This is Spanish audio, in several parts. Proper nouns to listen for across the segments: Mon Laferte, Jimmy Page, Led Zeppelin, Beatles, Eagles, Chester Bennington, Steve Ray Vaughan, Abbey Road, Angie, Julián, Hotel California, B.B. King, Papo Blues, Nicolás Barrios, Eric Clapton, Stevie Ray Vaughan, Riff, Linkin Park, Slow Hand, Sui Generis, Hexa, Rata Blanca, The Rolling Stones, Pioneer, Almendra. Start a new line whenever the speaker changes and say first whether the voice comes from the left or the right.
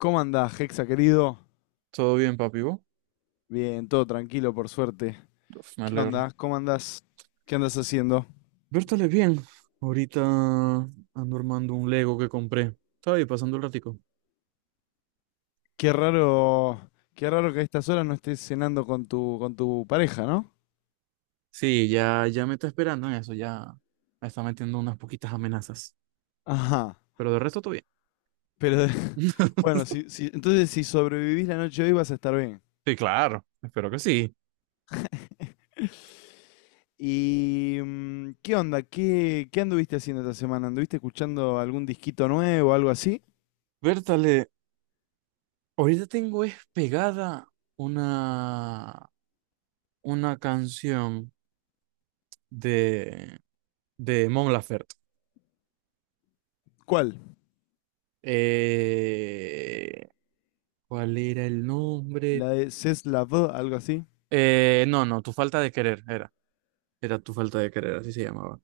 left: ¿Cómo andás, Hexa, querido?
right: Todo bien, papi, ¿vos?
left: Bien, todo tranquilo, por suerte.
right: Uf, me
left: ¿Qué
right: alegro.
left: onda? ¿Cómo andás? ¿Qué andas haciendo?
right: Vértale bien. Ahorita ando armando un Lego que compré. Estaba ahí pasando el ratico.
left: Qué raro, qué raro que a estas horas no estés cenando con tu pareja, ¿no?
right: Sí, ya me está esperando en eso, ya me está metiendo unas poquitas amenazas.
left: Ajá.
right: Pero de resto todo bien.
left: Pero de- bueno, entonces si sobrevivís la noche de hoy vas a estar bien.
right: Sí, claro, espero que sí.
left: ¿Y qué onda? ¿Qué anduviste haciendo esta semana? ¿Anduviste escuchando algún disquito nuevo o algo así?
right: Vértale, ahorita tengo es pegada una, una canción de, de Mon Laferte.
left: ¿Cuál?
right: Eh, ¿Cuál era el nombre?
left: ¿La de C'est la vie, algo así?
right: No, no, tu falta de querer era. Era tu falta de querer, así se llamaba.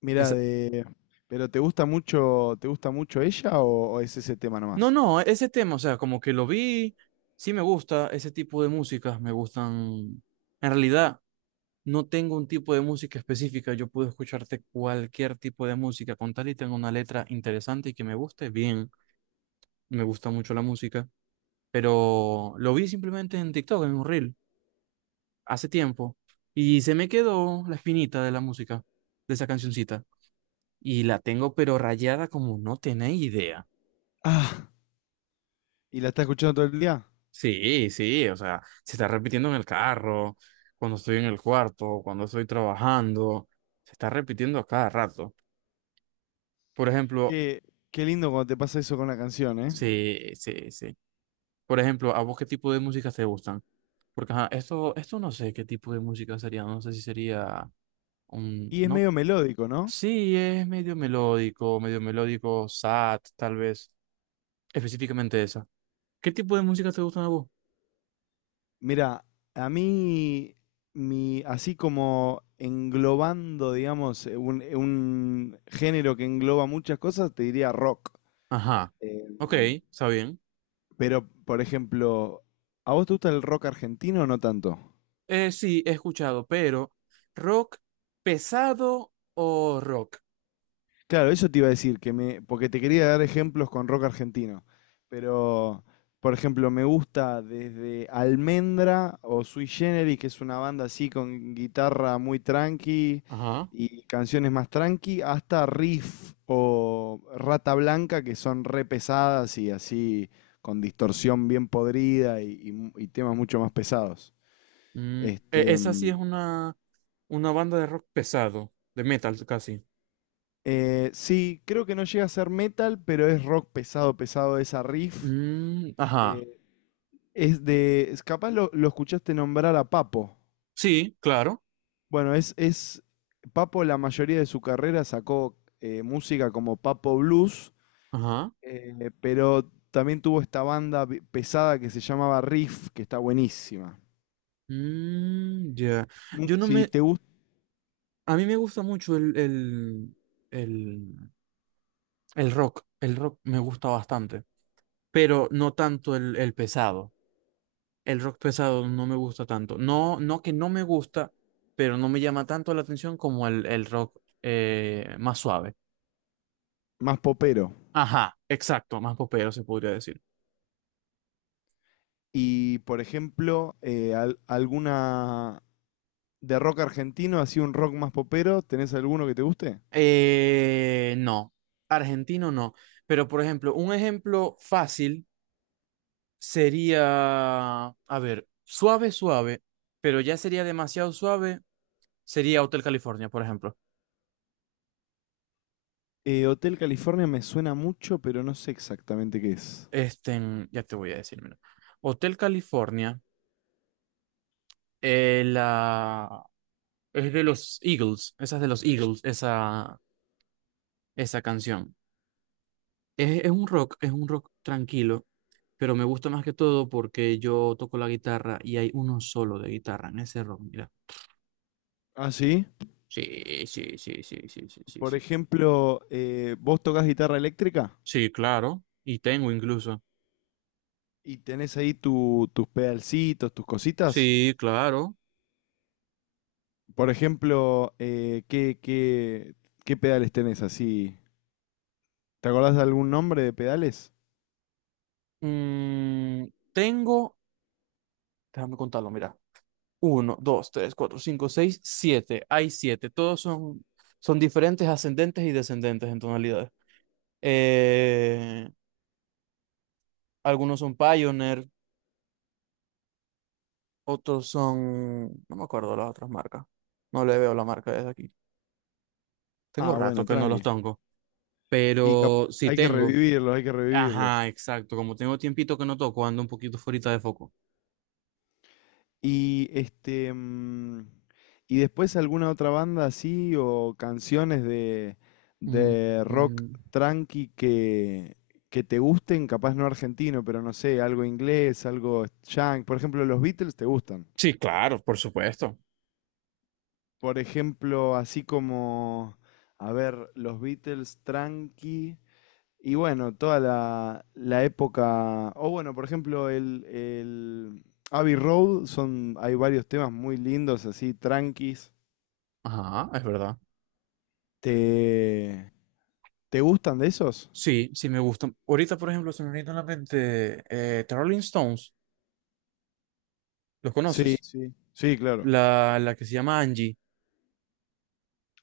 left: Mira,
right: Esa...
left: de. ¿Pero te gusta mucho ella o es ese tema
right: No,
left: nomás?
right: no, ese tema, o sea, como que lo vi, sí me gusta, ese tipo de músicas me gustan. En realidad, no tengo un tipo de música específica, yo puedo escucharte cualquier tipo de música, con tal y tenga una letra interesante y que me guste, bien, me gusta mucho la música, pero lo vi simplemente en TikTok, en un reel, hace tiempo, y se me quedó la espinita de la música, de esa cancioncita, y la tengo pero rayada como no tenéis idea.
left: Ah, ¿y la estás escuchando todo el día?
right: Sí, sí, o sea, se está repitiendo en el carro, cuando estoy en el cuarto, cuando estoy trabajando, se está repitiendo a cada rato. Por ejemplo,
left: Qué, qué lindo cuando te pasa eso con una canción, ¿eh?
right: sí, sí, sí. Por ejemplo, ¿a vos qué tipo de música te gustan? Porque ajá, esto no sé qué tipo de música sería, no sé si sería un,
left: Y es
right: no,
left: medio melódico, ¿no?
right: sí, es medio melódico, sad, tal vez, específicamente esa. ¿Qué tipo de música te gustan a vos?
left: Mira, a mí, mi, así como englobando, digamos, un género que engloba muchas cosas, te diría rock.
right: Ajá, ok,
left: Em,
right: está bien.
left: pero, por ejemplo, ¿a vos te gusta el rock argentino o no tanto?
right: Sí, he escuchado, pero rock pesado o rock.
left: Claro, eso te iba a decir, que me, porque te quería dar ejemplos con rock argentino, pero por ejemplo me gusta desde Almendra o Sui Generis, que es una banda así con guitarra muy tranqui
right: Ajá.
left: y canciones más tranqui, hasta Riff o Rata Blanca, que son re pesadas y así con distorsión bien podrida y temas mucho más pesados.
right: Mm,
left: Este,
right: esa sí
left: mm,
right: es una banda de rock pesado, de metal casi.
left: sí, creo que no llega a ser metal, pero es rock pesado, pesado esa Riff.
right: Mm, ajá.
left: Eh, Capaz lo escuchaste nombrar a Papo.
right: Sí, claro.
left: Bueno, es, es. Papo, la mayoría de su carrera sacó música como Papo Blues,
right: Ajá.
left: pero también tuvo esta banda pesada que se llamaba Riff, que está buenísima.
right: Mm, ya. Yo no
left: Si
right: me.
left: te gusta,
right: A mí me gusta mucho el, el rock. El rock me gusta bastante, pero no tanto el pesado. El rock pesado no me gusta tanto. No, no que no me gusta, pero no me llama tanto la atención como el rock más suave.
left: más popero.
right: Ajá, exacto, más popero se podría decir.
left: Y por ejemplo, alguna. De rock argentino, así un rock más popero, ¿tenés alguno que te guste?
right: No, argentino no. Pero por ejemplo, un ejemplo fácil sería, a ver, suave, suave, pero ya sería demasiado suave, sería Hotel California, por ejemplo.
left: Hotel California me suena mucho, pero no sé exactamente qué es.
right: Este, ya te voy a decir, mira. Hotel California, la es de los Eagles, esa es de los Eagles, esa canción. Es un rock tranquilo, pero me gusta más que todo porque yo toco la guitarra y hay uno solo de guitarra en ese rock, mira.
left: ¿Ah, sí?
right: Sí, sí, sí, sí, sí, sí, sí,
left: Por
right: sí.
left: ejemplo, vos tocas guitarra eléctrica
right: Sí, claro, y tengo incluso.
left: y tenés ahí tus pedalcitos, tus cositas.
right: Sí, claro.
left: Por ejemplo, ¿qué pedales tenés así? ¿Te acordás de algún nombre de pedales?
right: Mm, tengo, déjame contarlo, mira. Uno, dos, tres, cuatro, cinco, seis, siete. Hay siete. Todos son, son diferentes ascendentes y descendentes en tonalidades. Eh, Algunos son Pioneer, otros son... No me acuerdo las otras marcas. No le veo la marca desde aquí. Tengo
left: Ah,
right: rato
left: bueno,
right: que no los
left: tranqui.
right: tengo,
left: Y
right: pero sí
left: hay que
right: tengo.
left: revivirlos, hay que revivirlos.
right: Ajá, exacto. Como tengo tiempito que no toco, ando un poquito fuera de foco.
left: Y y después alguna otra banda así o canciones de,
right: Mm,
left: de rock
right: mm.
left: tranqui que te gusten, capaz no argentino, pero no sé, algo inglés, algo junk. Por ejemplo, los Beatles te gustan.
right: Sí, claro, por supuesto.
left: Por ejemplo, así como, a ver, los Beatles tranqui. Y bueno, toda la época. O bueno, por ejemplo, el Abbey Road son, hay varios temas muy lindos, así, tranquis.
right: Ajá, es verdad.
left: ¿Te, te gustan de esos?
right: Sí, sí me gustan. Ahorita, por ejemplo, se me viene a la mente The Rolling Stones. ¿Los
left: Sí,
right: conoces?
left: sí, sí, claro.
right: La que se llama Angie.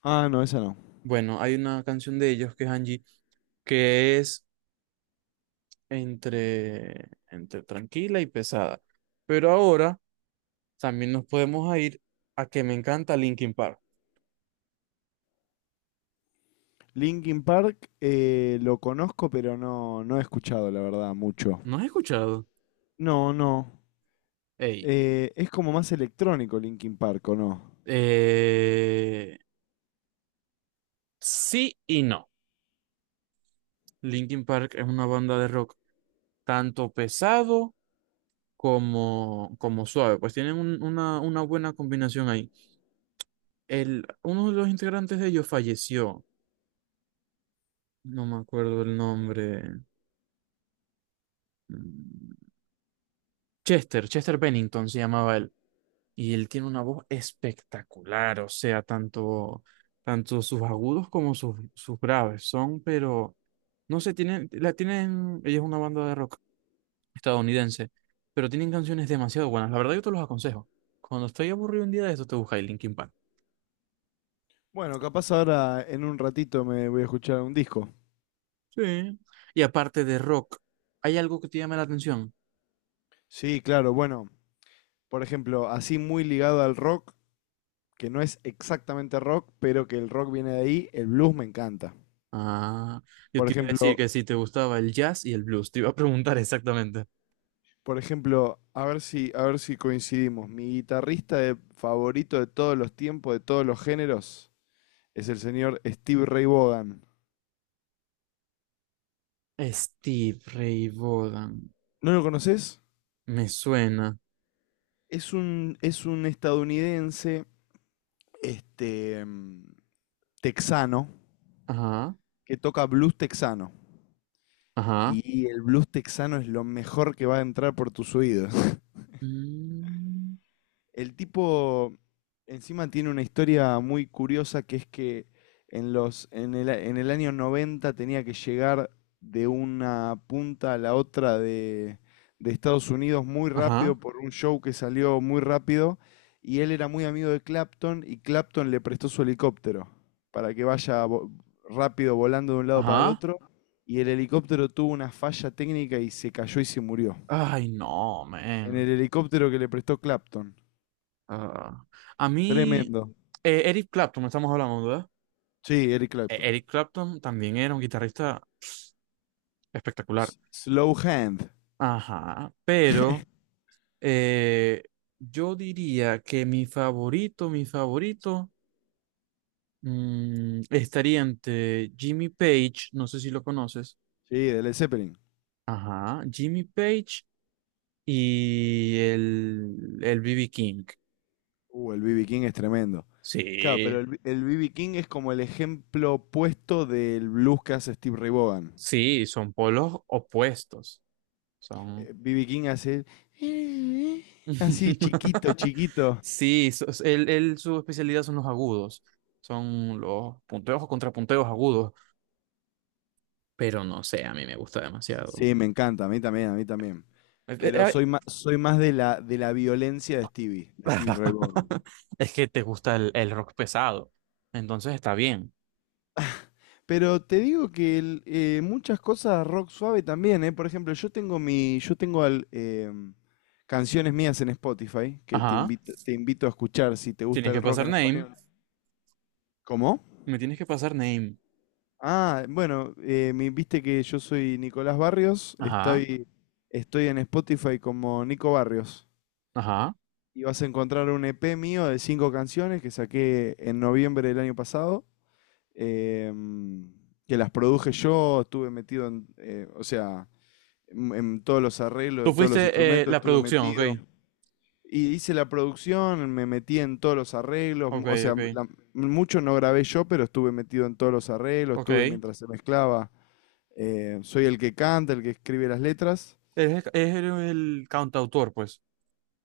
left: Ah, no, esa no.
right: Bueno, hay una canción de ellos que es Angie que es entre tranquila y pesada. Pero ahora también nos podemos a ir a que me encanta Linkin Park.
left: Linkin Park, lo conozco, pero no, no he escuchado, la verdad, mucho.
right: ¿No has escuchado?
left: No, no.
right: Ey,
left: Es como más electrónico Linkin Park, ¿o no?
right: eh, sí y no. Linkin Park es una banda de rock tanto pesado como, como suave. Pues tienen una buena combinación ahí. El, uno de los integrantes de ellos falleció. No me acuerdo el nombre. Mm, Chester, Chester Bennington se llamaba él. Y él tiene una voz espectacular, o sea, tanto, tanto sus agudos como sus, sus graves son, pero no sé, tienen, la tienen, ella es una banda de rock estadounidense, pero tienen canciones demasiado buenas. La verdad, yo te los aconsejo. Cuando estoy aburrido un día de esto, te buscáis Linkin Park.
left: Bueno, capaz ahora en un ratito me voy a escuchar un disco.
right: Sí. Y aparte de rock, ¿hay algo que te llame la atención?
left: Sí, claro, bueno, por ejemplo, así muy ligado al rock, que no es exactamente rock, pero que el rock viene de ahí, el blues me encanta.
right: Ah, yo
left: Por
right: te iba a decir
left: ejemplo,
right: que si te gustaba el jazz y el blues, te iba a preguntar exactamente.
left: Por ejemplo, a ver si coincidimos. Mi guitarrista favorito de todos los tiempos, de todos los géneros, es el señor Steve Ray Vaughan.
right: Steve Ray Vaughan,
left: ¿No lo conoces?
right: me suena.
left: Es un estadounidense, este, mm, texano,
right: Ajá.
left: que toca blues texano.
right: Ajá,
left: Y el blues texano es lo mejor que va a entrar por tus oídos.
right: mm,
left: El tipo encima tiene una historia muy curiosa que es que en el año 90 tenía que llegar de una punta a la otra de Estados Unidos muy rápido
right: ajá,
left: por un show que salió muy rápido y él era muy amigo de Clapton y Clapton le prestó su helicóptero para que vaya rápido volando de un lado para el
right: ajá.
left: otro y el helicóptero tuvo una falla técnica y se cayó y se murió.
right: Ay, no,
left: En
right: man.
left: el helicóptero que le prestó Clapton.
right: Ah, a mí,
left: Tremendo.
right: Eric Clapton, estamos hablando, ¿verdad?
left: Sí, Eric Clapton.
right: Eric Clapton también era un guitarrista espectacular.
left: Slow Hand.
right: Ajá, pero eh, yo diría que mi favorito, mm, estaría entre Jimmy Page, no sé si lo conoces.
left: Sí, de Led Zeppelin.
right: Ajá, Jimmy Page y el B.B. King.
left: El B.B. King es tremendo. Claro,
right: Sí,
left: pero el B.B. King es como el ejemplo opuesto del blues que hace Steve Ray Vaughan.
right: sí, son polos opuestos. Son.
left: B.B. King hace. Así chiquito, chiquito.
right: Sí, él, su especialidad son los agudos. Son los punteos o contrapunteos agudos. Pero no sé, a mí me gusta demasiado.
left: Sí, me encanta, a mí también, a mí también.
right: Eh, eh,
left: Pero
right: eh,
left: soy más de la violencia de Stevie Ray Vaughan.
right: es que te gusta el rock pesado. Entonces está bien.
left: Pero te digo que muchas cosas rock suave también, ¿eh? Por ejemplo, yo tengo canciones mías en Spotify que te
right: Ajá.
left: invito, te invito a escuchar si te gusta
right: Tienes que
left: el rock
right: pasar
left: en
right: name.
left: español. ¿Cómo?
right: Me tienes que pasar name.
left: Ah, bueno, viste que yo soy Nicolás Barrios,
right: Ajá.
left: estoy en Spotify como Nico Barrios.
right: Ajá.
left: Y vas a encontrar un EP mío de cinco canciones que saqué en noviembre del año pasado, em, que las produje yo, estuve metido o sea. En todos los arreglos de
right: Tú
left: todos los
right: fuiste
left: instrumentos,
right: la
left: estuve
right: producción, ok.
left: metido. Y hice la producción, me metí en todos los arreglos,
right: Ok,
left: o sea,
right: ok.
left: mucho no grabé yo, pero estuve metido en todos los arreglos,
right: Ok.
left: estuve
right: Eres
left: mientras se mezclaba. Soy el que canta, el que escribe las letras.
right: el, eres el cantautor, pues.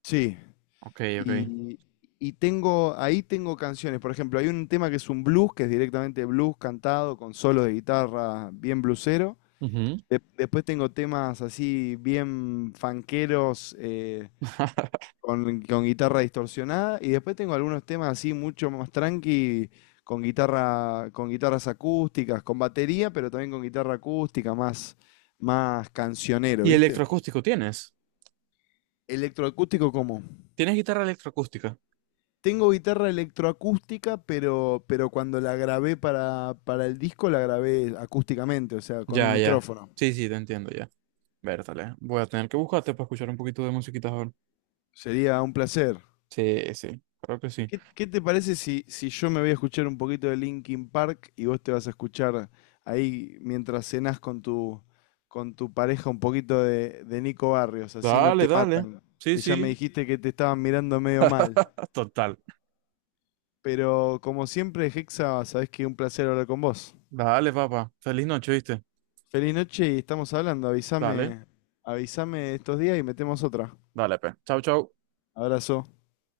left: Sí.
right: Ok, ok.
left: Y, y ahí tengo canciones. Por ejemplo, hay un tema que es un blues, que es directamente blues cantado con solos de guitarra bien bluesero.
right: Ujú.
left: Después tengo temas así bien fanqueros, con guitarra distorsionada y después tengo algunos temas así mucho más tranqui con guitarras acústicas, con batería, pero también con guitarra acústica más cancionero,
right: ¿Y
left: ¿viste?
right: electroacústico tienes?
left: ¿Electroacústico cómo?
right: ¿Tienes guitarra electroacústica?
left: Tengo guitarra electroacústica, pero cuando la grabé para el disco la grabé acústicamente, o sea, con un
right: Ya, ya.
left: micrófono.
right: Sí, sí, te entiendo, ya. Vértale. Voy a tener que buscarte para escuchar un poquito de musiquita ahora.
left: Sería un placer.
right: Sí, sí, creo que sí.
left: ¿Qué te parece si yo me voy a escuchar un poquito de Linkin Park y vos te vas a escuchar ahí mientras cenás con tu pareja un poquito de Nico Barrios? Así no
right: Dale,
left: te
right: dale.
left: matan.
right: Sí,
left: Que ya me
right: sí,
left: dijiste que te estaban mirando medio mal.
right: ah, total.
left: Pero como siempre, Hexa, sabés que un placer hablar con vos.
right: Dale, papá. Feliz noche, ¿viste?
left: Feliz noche y estamos hablando.
right: Dale,
left: Avísame estos días y metemos otra.
right: dale, pe. Chau, chau.
left: Abrazo.